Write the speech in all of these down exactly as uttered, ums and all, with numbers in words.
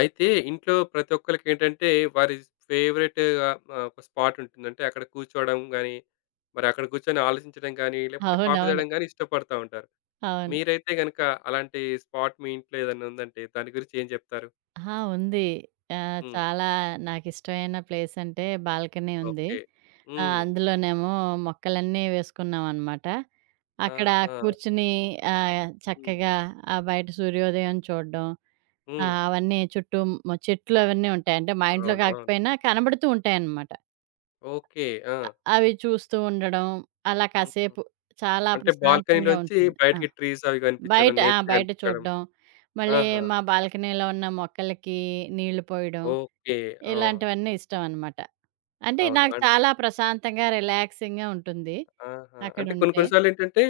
అయితే ఇంట్లో ప్రతి ఒక్కళ్ళకేంటంటే వారి ఫేవరెట్‌గా ఆహ్, ఒక స్పాట్ ఉంటుంది. అంటే అక్కడ కూర్చోవడం గానీ, మరి అక్కడ కూర్చొని ఆలోచించడం గానీ, లేకపోతే కాఫీ అవునవును. తాగడం గానీ ఇష్టపడతా ఉంటారు. అవును. మీరైతే గనక అలాంటి స్పాట్ మీ ఇంట్లో ఏదన్నా ఉందంటే దాని గురించి ఏం చెప్తారు? ఆ! ఉంది. ఆహ్, హ్మ్. చాలా నాకిష్టమైన ప్లేస్ అంటే బాల్కనీ ఉంది. ఓకే. ఆహ్, హ్మ్. అందులోనేమో మొక్కలన్నీ వేసుకున్నామనమాట. అక్కడ ఆహా! కూర్చుని ఆహ్, హ్మ్. చక్కగా ఆ బయట సూర్యోదయం చూడడం. హ్మ్. ఆహ్, అవన్నీ చుట్టూ మ చెట్లు అవన్నీ ఉంటాయి. అంటే మా ఇంట్లో అవును. అవును. కాకపోయినా కనబడుతూ ఉంటాయనమాట. ఓకే. ఆ! అవి చూస్తూ ఉండడం. అలా హుహు. కాసేపు చాలా అంటే ప్రశాంతంగా బాల్కనీలోంచి ఉంటుంది. ఆ! బయటికి ట్రీస్ అవి కనిపించడం, బయట ఆ! నేచర్ బయట కనిపించడం. చూడడం. మళ్ళీ ఆహా! మా బాల్కనీలో ఉన్న మొక్కలకి నీళ్లు పోయడం. ఓకే. ఆ! ఇలాంటివన్నీ ఇష్టం అనమాట. అంటే అవును. నాకు అన్ చాలా ప్రశాంతంగా, రిలాక్సింగ్‌గా ఉంటుంది ఆహా! అంటే కొన్ని అక్కడుంటే. కొన్ని సార్లేంటంటే,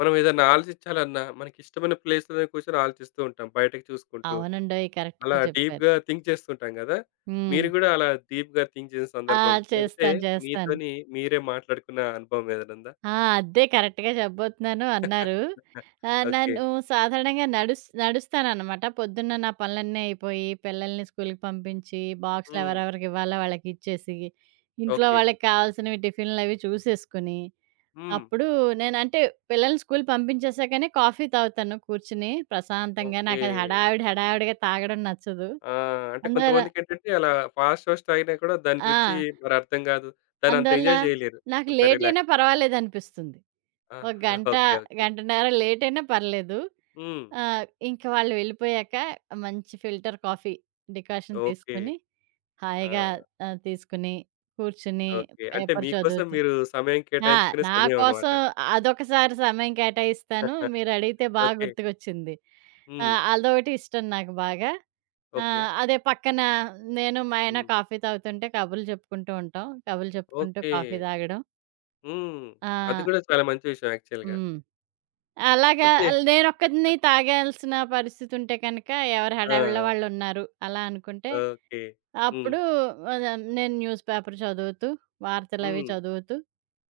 మనం ఏదన్నా ఆలోచించాలన్నా, మనకిష్టమైన ప్లేస్‌లోనే కూర్చొని ఆలోచిస్తూ ఉంటాం. బయటకి చూసుకుంటూ, అవునండోయ్! అలా కరెక్ట్‌గా చెప్పారు. డీప్‌గా థింక్ చేస్తుంటాం గదా! హ్మ్. మీరు గూడా అలా డీప్‌గా థింక్ చేసిన ఆ! సందర్భం, లేకపోతే చేస్తాను. చేస్తాను. మీతోని మీరే మాట్లాడుకున్న అనుభవం ఏదైనా ఉందా? ఆ! అదే కరెక్ట్‌గా చెప్పబోతున్నాను అన్నారు. ఆహ్, ఓకే. నన్ను సాధారణంగా నడుస్ నడుస్తాననమాట. పొద్దున్న నా పనులన్నీ అయిపోయి, పిల్లల్ని స్కూల్‌కి పంపించి, బాక్స్‌లు హ్మ్. ఎవరెవరికి ఇవ్వాలో వాళ్ళకిచ్చేసి, ఇంట్లో ఓకే. వాళ్ళకి కావాల్సినవి టిఫిన్‌లవి చూసేసుకొని, హ్మ్. అప్పుడు నేనంటే పిల్లల్ని స్కూల్ పంపించేసాకనే కాఫీ తాగుతాను కూర్చొని ప్రశాంతంగా. ఓకే. నాకది హడావిడి హడావిడిగా తాగడం నచ్చదు. ఆ! అంటే అందువల్ల కొంతమందికేంటంటే, అలా ఫాస్ట్, ఫాస్ట్ తాగినా కూడా దాని రుచి ఆ! మరి అర్థం గాదు. దాన్నంత అందువల్ల ఎంజాయ్ జేయలేరు. నాకు అంత లేటయినా రిలాక్స్‌గా. పర్వాలేదనిపిస్తుంది. ఆ! ఒక గంట, ఓకే. ఓకే. గంటన్నర లేటయినా పర్లేదు. హ్మ్. ఆహ్, ఇంక వాళ్ళు వెళ్ళిపోయాక మంచి ఫిల్టర్ కాఫీ డికాషన్ ఓకే. తీసుకొని, హాయిగా ఆ! ఆహ్, తీసుకుని, కూర్చుని ఓకే. అంటే పేపర్ మీకోసం చదువుతూ మీరు సమయం ఆ! కేటాయించుకునే నా సమయం అన్నమాట. కోసం అదొకసారి సమయం కేటాయిస్తాను. మీరడిగితే బా ఓకే. గుర్తుకొచ్చింది. ఆ! హ్మ్. అదొకటి ఇష్టం నాకు బాగా. ఆ! ఓకే. అదే పక్కన నేను మా ఆయన హ్మ్. కాఫీ తాగుతుంటే కబుర్లు చెప్పుకుంటూ ఉంటాం. కబుర్లు చెప్పుకుంటూ ఓకే. కాఫీ తాగడం. హ్మ్. అది ఆ! గూడా చాలా మంచి విషయం యాక్చువల్‌గా. హ్మ్. అలాగా అంటే ఆల్ నేనొక్కదాన్నే తాగాల్సిన పరిస్థితుంటే కనుక, ఎవరి ఆ! హడావిడిలో వాళ్ళున్నారు. అలా అనుకుంటే, ఓకే. హ్మ్. అప్పుడు ఆహ్, నేను న్యూస్ పేపర్ చదువుతూ, వార్తలవి హ్మ్. చదువుతూ,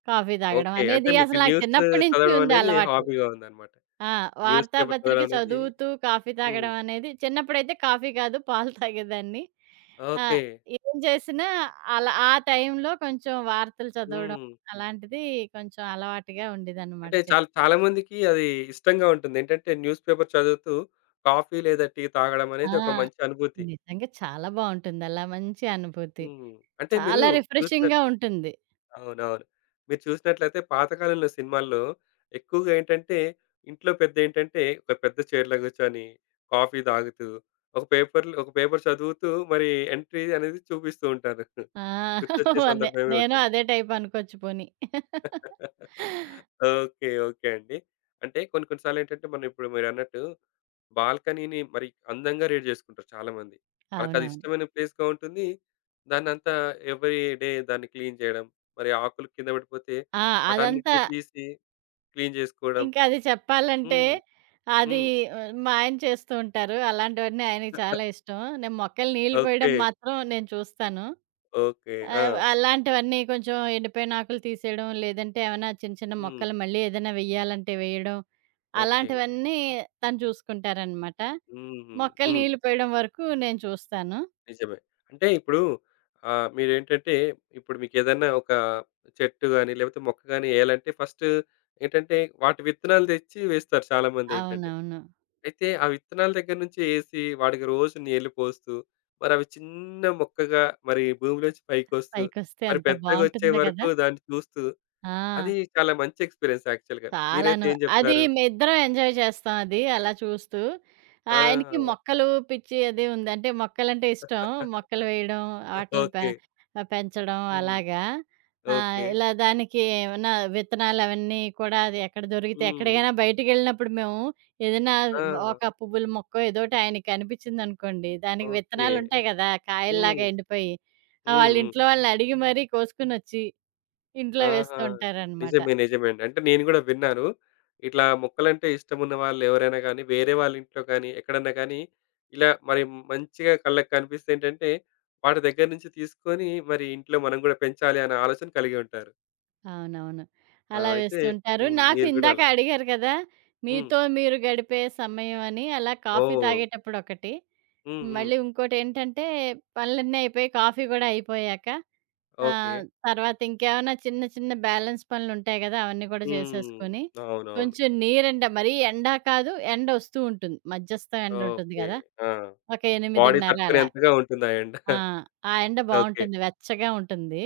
కాఫీ తాగడం ఓకే. అంటే అనేది మీకు అసలు నాకు న్యూస్ చిన్నప్పటి నుంచి చదవడం ఉంది అనేది అలవాటు. హాబీగా ఉందన్నమాట. ఆ! న్యూస్ పేపర్ వార్తాపత్రిక చదవడం అనేది చదువుతూ, కాఫీ హ్మ్. తాగడం అనేది చిన్నప్పుడైతే కాఫీ కాదు, పాలు తాగేదాన్ని. ఆ! ఓకే. ఏం చేసినా అలా ఆ టైంలో కొంచెం వార్తలు చదవడం హ్మ్. అలాంటిది కొంచెం అలవాటుగా ఉండేదనమాట అంటే చాలా చిన్నప్పుడు. చాలా మందికి అది ఇష్టంగా ఉంటుంది. ఏంటంటే న్యూస్ పేపర్ చదువుతూ కాఫీ లేదా టీ తాగడం ఆ! అనేది ఒక మంచి అనుభూతి. నిజంగా చాలా బావుంటుంది. అలా మంచి అనుభూతి. హ్మ్. అంటే మీరు చాలా చూసిన రిఫ్రెషింగ్‌గా ఉంటుంది. అవునవును. మీరు చూసినట్లయితే పాతకాలంలో సినిమాల్లో ఎక్కువగా ఏంటంటే, ఇంట్లో పెద్దేంటంటే ఒక పెద్ద చైర్‌లో కూర్చొని, కాఫీ తాగుతూ, ఒక పేపర్‌లో ఒక పేపర్ చదువుతూ మరి ఎంట్రీ అనేది చూపిస్తూ ఉంటారు. ఆ! గుర్తొచ్చే నే సందర్భమే నేను ఉంటుంది. అదే టైప్ అనుకోవచ్చు పోనీ. ఓకే. ఓకే అండి. అంటే కొన్ని కొన్ని సార్లేంటంటే, మనం ఇప్పుడు మీరన్నట్టు బాల్కనీని మరి అందంగా రీడ్ జేసుకుంటారు చాలామంది. వాళ్ళకది అవునవును. ఇష్టమైన ప్లేస్‌గా ఉంటుంది. దాన్నంతా ఎవ్రీ డే దాన్ని క్లీన్ జేయడం, మరి ఆకులు కింద పడిపోతే ఆ! అదంతా వాటన్నిటిని తీసి క్లీన్ జేసుకోవడం. ఇంకా అది చెప్పాలంటే హ్మ్. అది హ్మ్. ఆహ్, మా ఆయన చేస్తూ ఉంటారు. అలాంటివన్నీ ఆయనకి చాలా ఇష్టం. నేను మొక్కలు నీళ్లు పోయడం ఓకే. మాత్రం నేను చూస్తాను. ఓకే. ఆ! ఆ! అలాంటివన్నీ కొంచెం ఎండిపోయిన ఆకులు తీసేయడం, లేదంటే ఏమైనా చిన్న చిన్న హ్మ్. మొక్కలు మళ్ళీ ఏదైనా వెయ్యాలంటే వేయడం, ఓకే. అలాంటివన్నీ తను చూసుకుంటారనమాట. హుహు. మొక్కలు హ్మ్. నీళ్లు పోయడం వరకు నేను చూస్తాను. నిజమే. అంటే ఇప్పుడు ఆహ్, మీరేంటంటే ఇప్పుడు మీకేదన్నా ఒక చెట్టు గాని, లేకపోతే మొక్క గాని ఏయాలంటే ఫస్ట్ ఏంటంటే వాటి విత్తనాలు తెచ్చి వేస్తారు చాలామందేంటంటే. అవునవును. అయితే ఆ విత్తనాల దగ్గర నుంచి ఏసి వాటికి రోజు నీళ్లు పోస్తూ, మరవి చిన్న మొక్కగా మరి భూమిలోంచి పైకొస్తూ, పైకొస్తే మరి ఎంత పెద్దగొచ్చే బావుంటుందో కదా! వరకు దాన్ని చూస్తూ, ఆ! అది చాలా మంచి ఎక్స్‌పీరియన్స్ యాక్చువల్‌గా. మీరైతే చాలాను. ఏం అది జెప్తారు? మేమిద్దరం ఎంజాయ్ చేస్తాం అది అలా చూస్తూ. ఆయనకి ఆ! మొక్కలు పిచ్చి అది ఉంది. అంటే మొక్కలంటే ఇష్టం. మొక్కలు వేయడం, ఆటిల్ని పె ఓకే. ఆహ్, పెంచడం హ్మ్. అలాగా. ఆహ్, ఓకే. ఇలా దానికి ఏమన్నా విత్తనాలు అవన్నీ కూడా అది ఎక్కడ దొరికితే హ్మ్. ఎక్కడికైనా బయటికెళ్ళినప్పుడు మేము ఏదైనా ఆ! ఒక పువ్వుల మొక్కో ఏదోటి ఆయనకి కనిపించిందనుకోండి, దానికి ఓకే. విత్తనాలుంటాయి కదా! హ్మ్. కాయల్లాగా ఎండిపోయి. ఆహ్, హ్మ్. వాళ్ళ హ్మ్. ఇంట్లో వాళ్ళని అడిగి మరీ కోసుకొనొచ్చి ఇంట్లో ఆహా! వేస్తూ ఉంటారనమాట. నిజమే. నిజమే అండి. అంటే నేను గూడా విన్నాను. ఇట్లా మొక్కలంటే ఇష్టమున్న వాళ్ళెవరైనా గానీ, వేరే వాళ్ళ ఇంట్లో కానీ, ఎక్కడన్నా కానీ, ఇలా మరి మంచిగా కళ్ళకి కనిపిస్తే ఏంటంటే, వాటి దగ్గర నుంచి తీసుకొని మరి ఇంట్లో మనం గూడా పెంచాలి అనే ఆలోచన కలిగి ఉంటారు. అవునవును. ఆ! అలా అయితే వేస్తుంటారు. హ్మ్. నాకు మీరు గూడా ఇందాక అలా అడిగారు కదా! హ్మ్. మీతో మీరు గడిపే సమయం అని అలా కాఫీ ఓహ్! తాగేటప్పుడొకటి. హ్మ్. హ్మ్. మళ్ళీ ఇంకోటేంటంటే పనులన్నీ అయిపోయి కాఫీ గూడా అయిపోయాక ఓకే. ఆహ్, తర్వాత ఇంకేమైనా చిన్న చిన్న బ్యాలెన్స్ పనులుంటాయి గదా! అవన్నీ గూడా హ్మ్. చేసేసుకొని, అవునవును. కొంచెం నీరెండ మరీ ఎండ కాదు, ఎండొస్తూ ఉంటుంది. మధ్యస్థం ఎండుంటుంది ఓకే. గదా! ఆ! ఒక బాడీ ఎనిమిదిన్నర అలా. తట్టుకునేంతగా ఉంటుందా ఎండ? ఆ! ఆ ఎండ ఓకే. బావుంటుంది. వెచ్చగా ఉంటుంది.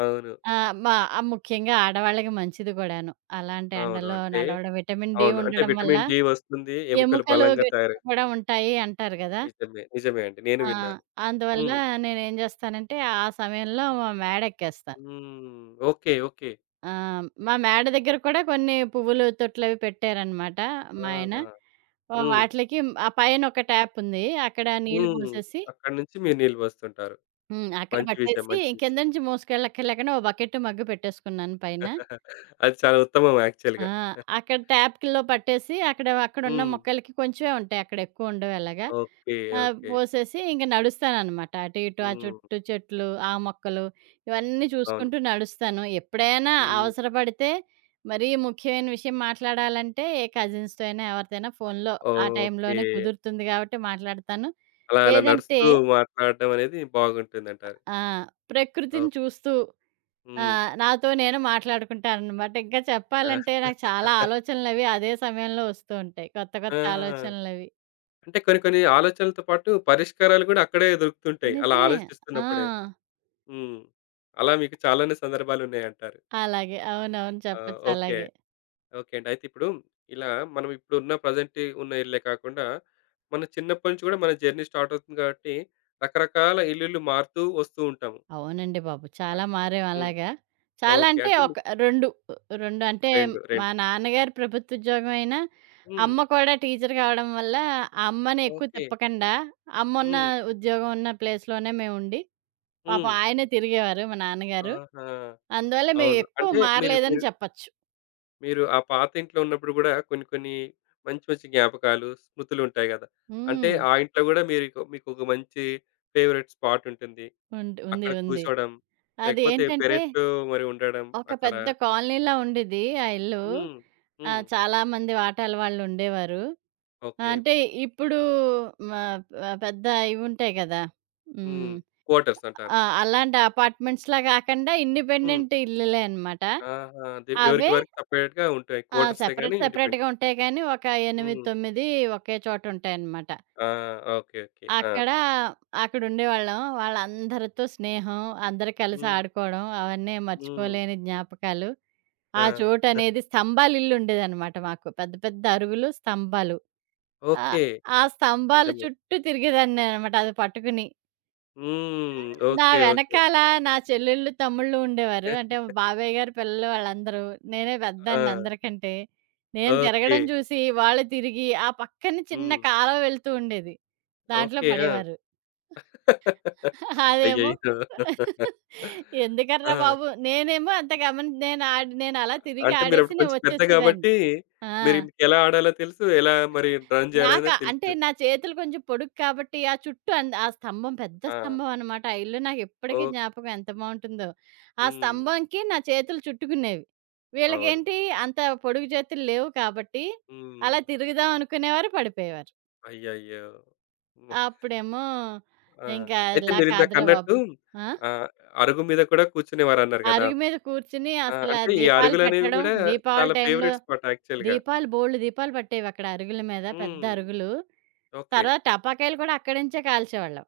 అవును. ఆ! మా ఆహ్, ముఖ్యంగా ఆడవాళ్ళకి మంచిది కూడాను. అలాంటి అవును. ఎండలో అంటే నడవడం, విటమిన్ డి అవును. అంటే ఉండడం వల్ల విటమిన్ డి వస్తుంది. ఎముకలు ఎముకలు బలంగా తయారై గట్టిగా కూడా ఉంటాయి అంటారు గదా! నిజమే. నిజమే అండి. నేను ఆ! విన్నాను. అందువల్ల హ్మ్. నేనేం జేస్తానంటే, ఆ సమయంలో మా మేడ ఎక్కేస్తాను. హ్మ్. ఓకే. ఓకే. ఆ! మా మేడ దగ్గర కూడా కొన్ని పువ్వులు తొట్లవి పెట్టారనమాట మా ఆయన. ఆహా! ఆహ్, హ్మ్. వాటిలకి ఆ పైన ఒక ట్యాప్ ఉంది. అక్కడ నీళ్లు హ్మ్. పోసేసి అక్కడి నుంచి మీరు నీళ్ళు పోస్తుంటారు. హ్మ్. అక్కడ మంచి విషయం. పట్టేసి మంచి కింద విషయం. నుంచి మోసుకెళ్ళక్కర్లేకుండా ఓ బకెట్టు, మగ్గు పెట్టేసుకున్నాను పైన. అది చాలా ఉత్తమం ఆ! యాక్చువల్‌గా. అక్కడ ట్యాప్‌లో పట్టేసి అక్కడ అక్కడున్న హ్మ్. మొక్కలకి కొంచెమే ఉంటాయి. అక్కడ ఎక్కువుండవు ఎలాగా. ఓకే. ఆహ్, ఓకే. పోసేసి ఇంక నడుస్తాననమాట. అటు ఇటు ఆ హ్మ్. చుట్టూ చెట్లు, ఆ మొక్కలు ఇవన్నీ అవును. చూసుకుంటూ నడుస్తాను. ఎప్పుడైనా హ్మ్. అవసరపడితే మరీ ముఖ్యమైన విషయం మాట్లాడాలంటే ఏ కజిన్స్‌తో అయినా ఎవరితోనైనా ఫోన్‌లో ఆ ఓకే. టైంలోనే కుదురుతుంది కాబట్టి మాట్లాడతాను. అలా అలా లేదంటే నడుస్తూ మాట్లాడడం అనేది బాగుంటుందంటారు. ఆ! ప్రకృతిని ఓకే. చూస్తూ ఆ! హ్మ్. నాతో నేను మాట్లాడుకుంటాననమాట. ఇంకా చెప్పాలంటే నాకు చాలా ఆలోచనలవి అదే సమయంలో వస్తూ ఉంటాయి. కొత్త ఆ! కొత్త ఆ! ఆలోచనలవి. అంటే కొన్ని కొన్ని ఆలోచనలతో పాటు పరిష్కారాలు కూడా అక్కడే దొరుకుతుంటాయి. అలా నిజమే. ఆ! ఆలోచిస్తున్నప్పుడే. హ్మ్. అలా మీకు చాలానే సందర్భాలున్నాయంటారు. అలాగే. అవునవును. ఆ! చెప్పొచ్చు ఓకే. అలాగే. ఓకే అండి. అయితే ఇప్పుడు ఇలా మనం ఇప్పుడున్న ప్రజెంట్ ఉన్న ఇల్లే కాకుండా, మన చిన్నప్పటి నుంచి కూడా మన జర్నీ స్టార్ట్ అవుతుంది కాబట్టి, రకరకాల ఇల్లులు మారుతూ వస్తూ ఉంటాము. అవునండి బాబు! అన్ చాలా మారాం హ్మ్. అలాగా. చాలా ఓకే. అంటే అంటే ఒక మీకు రెండు రెండు అంటే రెండు, మా రెండు. నాన్నగారు ప్రభుత్వ ఉద్యోగం అయినా, హ్మ్. అమ్మ కూడా టీచర్ కావడం వల్ల, ఆ అమ్మని ఎక్కువ ఓకే. తిప్పకుండా అమ్మున్న హ్మ్. ఉద్యోగం ఉన్న ప్లేస్‌లోనే మేముండి పాపం హ్మ్. ఆయనే తిరిగేవారు మా నాన్నగారు. ఆహా! అందువల్ల అవును. మేమెక్కువ అంటే మీరు మారలేదని మీరు చెప్పచ్చు. మీరు ఆ పాత ఇంట్లో ఉన్నప్పుడు గూడా కొన్ని, కొన్ని మంచి, మంచి జ్ఞాపకాలు, స్మృతులుంటాయి గదా! అంటే హ్మ్. ఆ ఇంట్లో గూడా మీరికు మీకొక మంచి ఫేవరెట్ స్పాట్ ఉంటుంది. ఉంట్ ఉంది. అక్కడ ఉంది. కూర్చోవడం, అది లేకపోతే ఏంటంటే పెరట్లో మరి ఉండడం ఒక అక్కడ. పెద్ద కాలనీలా ఉండిద్ది ఆ ఇల్లు. హ్మ్. ఆహ్, హ్మ్. చాలా మంది వాటాల వాళ్ళుండేవారు. ఓకే. అంటే ఇప్పుడు మ ఆహ్, పెద్ద ఇవుంటాయి గదా! హ్మ్. హ్మ్. క్వార్టర్స్ అంటారు. ఆ! అలాంటి అపార్ట్‌మెంట్స్‌లా కాకుండా హ్మ్. ఇండిపెండెంట్ ఇల్లులే అనమాట. ఆహా! అదే ఎవరికి అవే వారికి సెపరేట్‌గా ఉంటాయి. ఆ! క్వార్టర్సే గానీ సెపరేట్ ఇండిపెండెంట్. సెపరేట్‌గా ఉంటాయి కానీ ఒక ఎనిమిది, హ్మ్. తొమ్మిది ఒకే చోటుంటాయనమాట. ఆ! ఓకే. ఓకే. ఆ! అక్కడ అక్కడుండేవాళ్ళం. వాళ్ళందరితో స్నేహం, అందరూ కలిసి హ్మ్. ఆడుకోవడం, అవన్నీ హ్మ్. మర్చిపోలేని జ్ఞాపకాలు. ఆ! ఆ చోటనేది స్తంభాలిల్లుండేదనమాట మాకు. పెద్ద పెద్ద అరుగులు, స్తంభాలు. ఆ! ఓకే. ఆ స్తంభాల నిజమే. చుట్టూ తిరిగేదాన్ని నేననమాట అది పట్టుకుని. హ్మ్. నా ఓకే. ఓకే. వెనకాల నా చెల్లెళ్ళు, తమ్ముళ్ళు ఉండేవారు. అంటే మా బాబాయ్య గారి పిల్లలు వాళ్ళందరూ. నేనే ఆ! పెద్దాన్ని అందరికంటే. నేను ఓకే. తిరగడం చూసి, వాళ్ళు తిరిగి, ఆ పక్కన చిన్న హ్మ్. కాలవ వెళ్తూ ఉండేది. దాంట్లో ఓకే. ఆ! పడేవారు. అదేమో అయ్యయ్యో! ఎందుకర్రా ఆ! బాబు! నేనేమో అంత గమని నేను ఆడి నేను అలా తిరిగి అంటే ఆడేసి మీరప్పుడు నేను కొంచెం పెద్ద వచ్చేసేదాన్ని. గాబట్టి, ఆ! మీరు మీకెలా ఆడాలో తెలుసు. ఎలా మరి రన్ జేయాలనో నాకా అంటే తెలుసు. నా చేతులు కొంచెం పొడుగు కాబట్టి ఆ చుట్టూ అన్ ఆ స్తంభం పెద్ద ఆ! స్తంభం అనమాట. ఆ ఇల్లు నాకిప్పటికి ఓహ్! జ్ఞాపకం ఎంత బావుంటుందో. ఆ హ్మ్. స్తంభంకి నా చేతులు చుట్టుకునేవి. అవును. వీళ్ళకేంటి అంత పొడుగు చేతులు లేవు కాబట్టి హ్మ్. అలా తిరుగుదాం అనుకునేవారు పడిపోయేవారు. అయ్యయ్యో! హ్మ్. అప్పుడేమో ఆ! ఇంకా అయితే ఇలా కాదురా బాబు! మీరిందాకన్నట్టు ఆ! ఆహ్, అరుగు మీద కూడా కూర్చునేవారన్నారు గదా! అరుగు మీద కూర్చొని ఆ! అసల అంటే ఈ దీపాలు అరుగులనేవి పెట్టడం. గూడా దీపావళి చాలా టైంలో ఫేవరెట్ స్పాట్ యాక్చువల్‌గా. దీపాలు బోలెడు దీపాలు పట్టేవక్కడ అరుగుల మీద. పెద్ద హ్మ్. అరుగులు. ఓకే. తర్వాత టపాకాయలు కూడా అక్కడి నుంచే కాల్చేవాళ్ళం.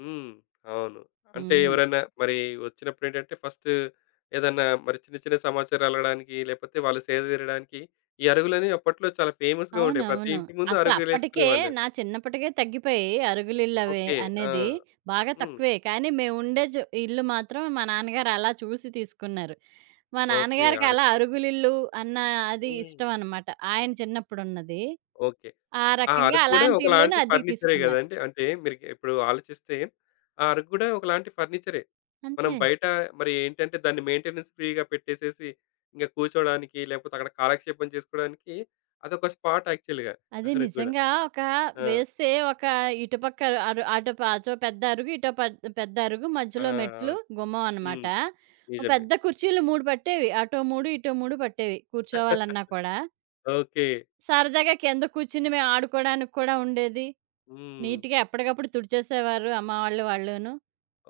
హ్మ్. అవును. అంటే హ్మ్. ఎవరైనా మరి వచ్చినప్పుడేంటంటే ఫస్ట్ ఏదన్నా మరి చిన్న చిన్న సమాచారాలు అడగడానికి, లేపోతే వాళ్ళు సేద తీరడానికి ఈ అరుగులనేవి అప్పట్లో చాలా ఫేమస్‌గా ఉండేవి. ప్రతి అవునవును. ఇంటి ముందు అసలప్పటికే అరుగులేసుకునేవాళ్ళు. నా చిన్నప్పటికే తగ్గిపోయాయి అరుగులిళ్ళవి ఓకే. ఆ! అనేది. బాగా హ్మ్. తక్కువే. కానీ మేముండే చో ఇల్లు మాత్రం మా నాన్నగారు అలా చూసి తీసుకున్నారు. మా ఓకే. నాన్నగారికి అలా అరుగు. అరుగులిల్లు అన్న అది హ్మ్. ఇష్టమనమాట. ఆయన చిన్నప్పుడున్నది. ఓకే. ఆ ఆ రకంగా అరుగు గూడా అలాంటి ఇల్లుని ఒకలాంటి అద్దెకు ఫర్నిచరే తీసుకున్నారు. గదండీ! అంటే మీరు ఇప్పుడు ఆలోచిస్తే ఆ అరుగు గూడా ఒకలాంటి ఫర్నిచరే. మనం అంతే. బయట మరి ఏంటంటే దాన్ని మెయింటెనెన్స్ ఫ్రీగా పెట్టేసేసి ఇంక కూర్చోడానికి లేకపోతే అక్కడ కాలక్షేపం చేసుకోవడానికి అదొక స్పాట్ యాక్చువల్‌గా అది అరుగు గూడా. నిజంగా ఒక ఆ! వేస్తే ఒక ఇటుపక్క అరు అరు- అటు ప అటో పెద్ద అరుగు, ఇటో పెద్ పెద్ద అరుగు, ఆ! మధ్యలో మెట్లు, అవును. గుమ్మం అనమాట. హ్మ్. ఓ నిజమే. పెద్ద నిజమే. కుర్చీలు మూడు పట్టేవి. అటో మూడు, ఇటో మూడు పట్టేవి కూర్చోవాలన్నా కూడా. ఓకే. సరదాగా కింద కూర్చుని మేము ఆడుకోవడానికి కూడా ఉండేది. హ్మ్. నీట్‌గా ఎప్పటికప్పుడు తుడిచేసేవారు అమ్మ వాళ్ళు, వాళ్ళును.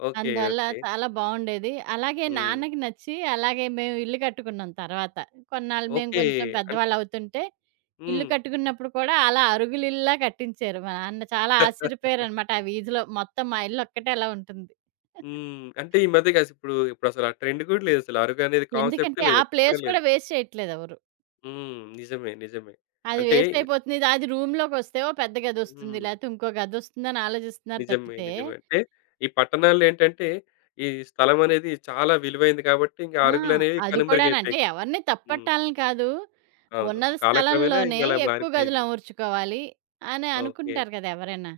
ఓకే. అందువల్ల ఓకే. చాలా బావుండేది. అలాగే హ్మ్. నాన్నకి నచ్చి, అలాగే మేము ఇల్లు కట్టుకున్నాం తర్వాత. కొన్నాళ్ళు మేము ఓకే. కొంచెం అన్ పెద్దవాళ్ళవుతుంటే, ఇల్లు హ్మ్. కట్టుకున్నప్పుడు కూడా అలా అరుగులిల్లా కట్టించారు. మా నాన్న చాలా ఆశ్చర్యపోయారనమాట ఆ వీధిలో. మొత్తం మా ఇల్లొక్కటే అలా ఉంటుంది. హ్మ్. అంటే ఈ మధ్య కాసి ఇప్పుడు ఇప్పుడసలు ఆ ట్రెండ్ గూడా లేదసలు. అరుగనేది కాన్సెప్టే ఎందుకంటే, లేదు. ఆ ఎక్కడ ప్లేస్ లేదు. కూడా వేస్ట్ చేయట్లేదెవరు. హ్మ్. నిజమే. నిజమే. అది అంటే వేస్ట్ అయిపోతుంది. ఇది అది రూమ్‌లోకొస్తే ఓ పెద్ద గదొస్తుంది. హ్మ్. లేతే ఇంకో గదొస్తుందని ఆలోచిస్తున్నారు నిజమే. తప్పితే నిజమే. అంటే ఈ పట్టణాల్లో ఏంటంటే ఈ స్థలం అనేది చాలా విలువైంది కాబట్టి ఇంక ఆ! అరుగులనేవి అది కూడానంటే కనుమరుగైపోయాయి. ఎవరిని హ్మ్. తప్పట్టాలని కాదు. అవును. ఉన్న కాలక్రమేణా ఇంక స్థలంలోనే అలా ఎక్కువ గదులు మారిపోయింది. అమర్చుకోవాలి అని ఓకే. అనుకుంటారు కదా! ఎవరైనా.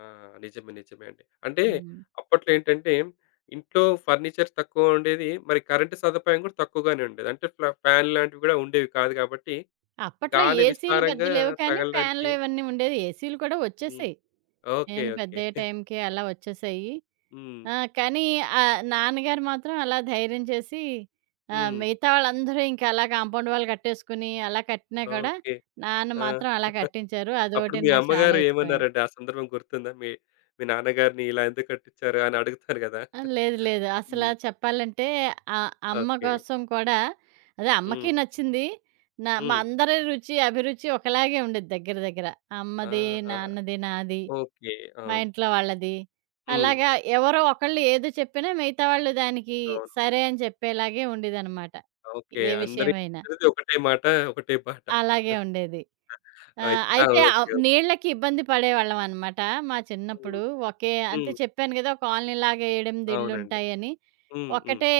ఆ! నిజమే. నిజమే అండి. అంటే హ్మ్. అప్పట్లో ఏంటంటే ఇంట్లో ఫర్నిచర్ తక్కువ ఉండేది. మరి కరెంటు సదుపాయం కూడా తక్కువగానే ఉండేది. అంటే ఫ్లా ఫ్యాన్ లాంటివి కూడా ఉండేవి కాదు కాబట్టి అప్పట్లో గాలి ఏసీలు పెద్ద విస్తారంగా లేవు కానీ ఫ్యాన్‌లు తగలడానికి ఇవన్నీ ఉండేవి. ఏసీలు కూడా హ్మ్. వచ్చేసాయి. ఓకే. నేను ఓకే. పెద్దయ్యే టైంకి అలా వచ్చేసాయి. హ్మ్. ఆ! కానీ ఆహ్, నాన్నగారు మాత్రం అలా ధైర్యం చేసి ఆహ్, హ్మ్. మిగతా వాళ్ళందరూ ఇంకా అలా కాంపౌండ్ వాల్ కట్టేసుకుని అలా కట్టినా కూడా ఓకే. నాన్న ఆ! మాత్రం అలా కట్టించారు. అప్పుడు అదొకటి మీ నాకు చాలా అమ్మగారు ఇష్టమైంది. ఏమన్నారండి? ఆ సందర్భం గుర్తుందా? మీ మీ నాన్నగారిని ఇలా ఎందుకు కట్టించారు అని అడుగుతారు గదా! ఆ! లేదు. లేదు. అసలా హ్మ్. చెప్పాలంటే ఆహ్, అమ్మ ఓకే. కోసం కూడా అదే హ్మ్. అమ్మకి నచ్చింది. నా మా హ్మ్. అందరి రుచి, అభిరుచి ఒకలాగే ఉండేది దగ్గర దగ్గర. అమ్మది, ఆహా! నాన్నది, నాది, ఓకే. మా అవును. ఇంట్లో వాళ్ళది. హ్మ్. అలాగా ఎవరో ఒకళ్ళు ఏదో చెప్పినా మిగతా వాళ్ళు దానికి అవును. సరే అని చెప్పేలాగే ఉండేదనమాట. ఓకే. ఏ అందరి విషయమైనా. అందరిది ఒకటే మాట, ఒకటే పాట. అలాగే ఉండేది. ఆ! అయితే ఆ! అయితే ఆహ్, ఓకే. నీళ్ళకి ఇబ్బంది పడేవాళ్ళమనమాట. మా హ్మ్. చిన్నప్పుడు ఒకే అంటే హ్మ్. చెప్పాను గదా! కాలనీలాగా ఏడు, ఎనిమిది అవునండి. ఇళ్ళుంటాయని. హ్మ్. హ్మ్. ఒకటే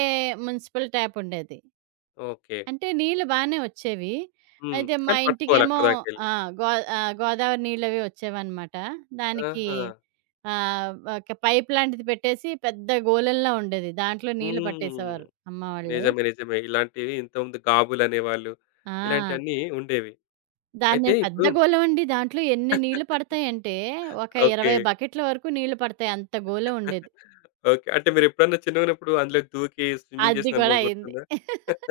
మున్సిపల్ ట్యాప్ ఉండేది. ఓకే. అంటే నీళ్ళు బానే వచ్చేవి. హ్మ్. అయితే మా కానీ పట్టుకోవాలి ఇంటికేమో అక్కడి దాకెళ్ళి. ఆ! గో ఆహ్, గోదావరి నీళ్ళవి వచ్చేవనమాట. దానికి ఆహా! ఆహ్, ఒక పైప్ లాంటిది పెట్టేసి పెద్ద గోలెంలా ఉండేది. దాంట్లో నీళ్ళు హ్మ్. పట్టేసేవారు అమ్మ వాళ్ళు. నిజమే. నిజమే. ఇలాంటివి ఇంతకుముందు 'గాబులు' అనేవాళ్ళు. ఆ! ఇలాంటియన్నీ ఉండేవి. దాన్నే అయితే ఇప్పుడు పెద్ద గోళం అండి. దాంట్లో ఎన్ని నీళ్లు పడతాయంటే, ఒక ఓకే. ఇరవై బకెట్ల వరకు నీళ్లు పడతాయి. అంత గోళం ఉండేది. ఓకే. అంటే మీరెప్పుడన్నా చిన్నగున్నప్పుడు అందులోకి దూకి స్విమ్మింగ్ అది చేసిన కూడా అనుభవం అయింది. గుర్తుందా?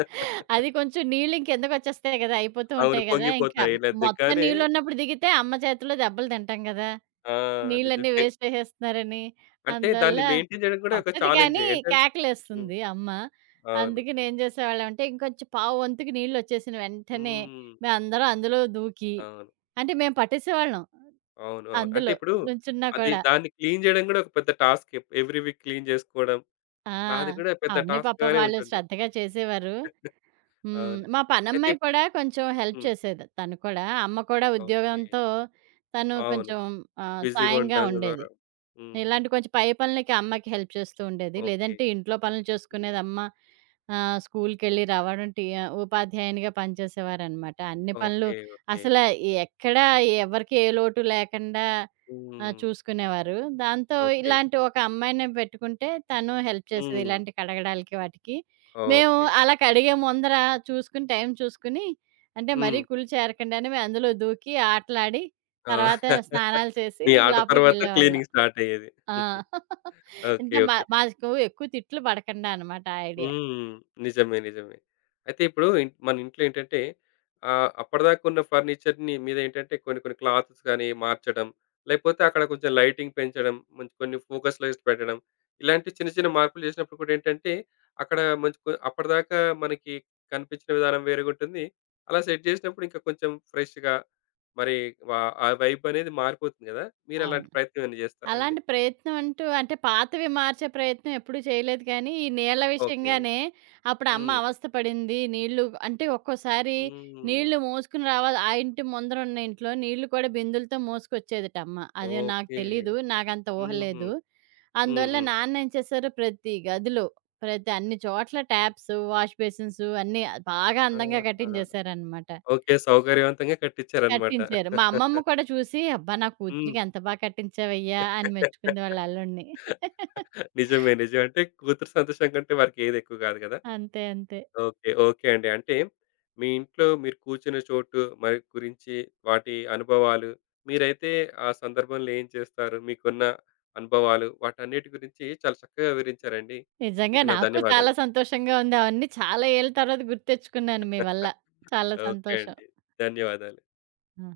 అది కొంచెం నీళ్లు ఇంకెందుకొచ్చేస్తాయి గదా! అయిపోతూ అవును. ఉంటాయి గదా! ఇంకా పొంగిపోతాయి. ఇలా మొత్తం దిగ్గానే నీళ్లున్నప్పుడు దిగితే అమ్మ చేతిలో దెబ్బలు తింటాం గదా! ఆ! నీళ్ళన్నీ నిజమే. వేస్ట్ చేసేస్తున్నారని. అంటే అందువల్ల దాన్ని మెయింటైన్ చేయడం కూడా ఒక కొట్టదు ఛాలెంజే. కానీ ఏంటం హ్మ్. కేకలేస్తుంది అమ్మ. అవును. అందుకని ఏం చేసేవాళ్ళమంటే ఇంకొంచెం పావు వంతుకి నీళ్ళొచ్చేసిన వెంటనే హ్మ్. మేమందరం అందులో దూకి అవును. అంటే మేము పట్టేసేవాళ్ళం. అవును. అవును. అంటే అందులో ఇప్పుడు నుంచున్నా అది కూడా. దాన్ని క్లీన్ చేయడం కూడా ఒక పెద్ద టాస్కే. ఎవ్రీ వీక్ క్లీన్ చేసుకోవడం. ఆ! లా అది కూడా పెద్ద అవన్నీ పాపం టాస్క్‌గానే వాళ్ళు ఉంటుంది. శ్రద్ధగా చేసేవారు. హ్మ్. అవును. మా అయితే పనమ్మాయి కూడా కొంచెం హెల్ప్ హ్మ్. చేసేది. తను కూడా. అమ్మ కూడా ఓకే. ఉద్యోగంతో తను అవును. కొంచెం ఆహ్, బిజీగా సాయంగా ఉంటాం ఉండేది. ద్వారా. హ్మ్. ఇలాంటి కొంచెం పై పనులకి అమ్మకి హెల్ప్ చేస్తూ ఉండేది. ఓకే. లేదంటే ఇంట్లో పనులు హ్మ్. చేసుకునేది అమ్మ. ఆహ్, స్కూలుకెళ్ళి రావడం టీ ఆహ్, ఉపాధ్యాయునిగా పనిచేసేవారనమాట. అన్ని పనులు ఓకే. ఓకే. అసల ఎక్కడ ఎవరికీ ఏ లోటు లేకుండా ఆహ్, హ్మ్. చూసుకునేవారు. దాంతో ఓకే. ఇలాంటి ఒక అమ్మాయిని పెట్టుకుంటే తను హెల్ప్ చేసేది. హ్మ్. ఇలాంటి కడగడాలకి వాటికి. మేము ఓకే. అలా కడిగే ముందర చూసుకుని, టైం చూసుకుని, అంటే మరీ హ్మ్. కుళ్ళు చేరకండా అని మేము అందులో దూకి ఆటలాడి, ఆ! తర్వాత స్నానాలు చేసి మీ ఆట తర్వాత లోపలికెళ్ళేవాళ్ళం. క్లీనింగ్ స్టార్ట్ అయ్యేది. ఆ! ఓకే. అంటే మా ఓకే. మాకు ఎక్కువ తిట్లు పడకుండా అనమాట ఆ ఐడియా. హ్మ్. నిజమే. నిజమే. అయితే ఇప్పుడు ఇన్ మన ఇంట్లో ఏంటంటే ఆహ్, అప్పటిదాకా ఉన్న ఫర్నిచర్‌ని మీద ఏంటంటే కొన్ని కొన్ని క్లాత్స్ గాని మార్చడం, లేకపోతే అక్కడ కొంచెం లైటింగ్ పెంచడం, మంచి కొన్ని ఫోకస్ లైట్స్ పెట్టడం, ఇలాంటి చిన్న చిన్న మార్పులు చేసినప్పుడు కూడా ఏంటంటే అక్కడ మంచి కొ అప్పటిదాకా మనకి కనిపించిన విధానం వేరేగా ఉంటుంది. అలా సెట్ చేసినప్పుడు ఇంకా కొంచెం ఫ్రెష్‌గా మరి వ ఆ వైబ్ అనేది మారిపోతుంది కదా! మీరు అలాంటి అవును. ప్రయత్నం ఏమైనా చేస్తారా అండి? అలాంటి ప్రయత్నం అంటూ అంటే పాతవి మార్చే ప్రయత్నం ఎప్పుడూ చేయలేదు కానీ, ఈ నీళ్ళ ఓకే. విషయంగానే అప్పుడు అమ్మ హ్మ్. అవస్థ పడింది. నీళ్ళు అంటే ఒక్కోసారి హ్మ్. నీళ్ళు మోసుకొని రావాలి. ఆ ఇంటి ముందర ఉన్న ఇంట్లో నీళ్ళు కూడా బిందెలతో మోసుకొచ్చేదట అమ్మ. అది నాకు ఓకే. తెలీదు. నాకంత ఊహ హుహు. లేదు. హ్మ్. అందువల్ల హ్మ్. నాన్న ఏం చేశారు ప్రతి గదిలో, ప్రతి అన్ని చోట్ల ట్యాప్స్, వాష్ బేసిన్స్ అన్నీ బాగా అందంగా ఆహా! కట్టించేశారనమాట. ఓకే. సౌకర్యవంతంగా కట్టించారన్నమాట. కట్టించారు. మా అమ్మమ్మ కూడా చూసి, "అబ్బా! నా హ్మ్. కూతురికి ఎంత బా కట్టించావయ్యా" అని మెచ్చుకుంది వాళ్ళ అల్లుడిని. నిజమే. నిజం. అంటే కూతురు సంతోషం కంటే వారికి ఏది ఎక్కువ కాదు కదా! అంతే. అంతే. ఓకే. ఓకే అండి. అంటే మీ ఇంట్లో మీరు కూర్చున్న చోటు మరి గురించి వాటి అనుభవాలు, మీరైతే ఆ సందర్భంలో ఏం చేస్తారు? మీకున్న అనుభవాలు వాటన్నిటి గురించి చాలా చక్కగా వివరించారండి. నిజంగా మీకు నా నాకు చాలా ధన్యవాదాలు. సంతోషంగా ఉంది. అవన్నీ చాలా ఏళ్ళ తర్వాత గుర్తెచ్చుకున్నాను మీ వల్ల. చాలా ఓకే సంతోషం. అండి. ధన్యవాదాలు. ఆ!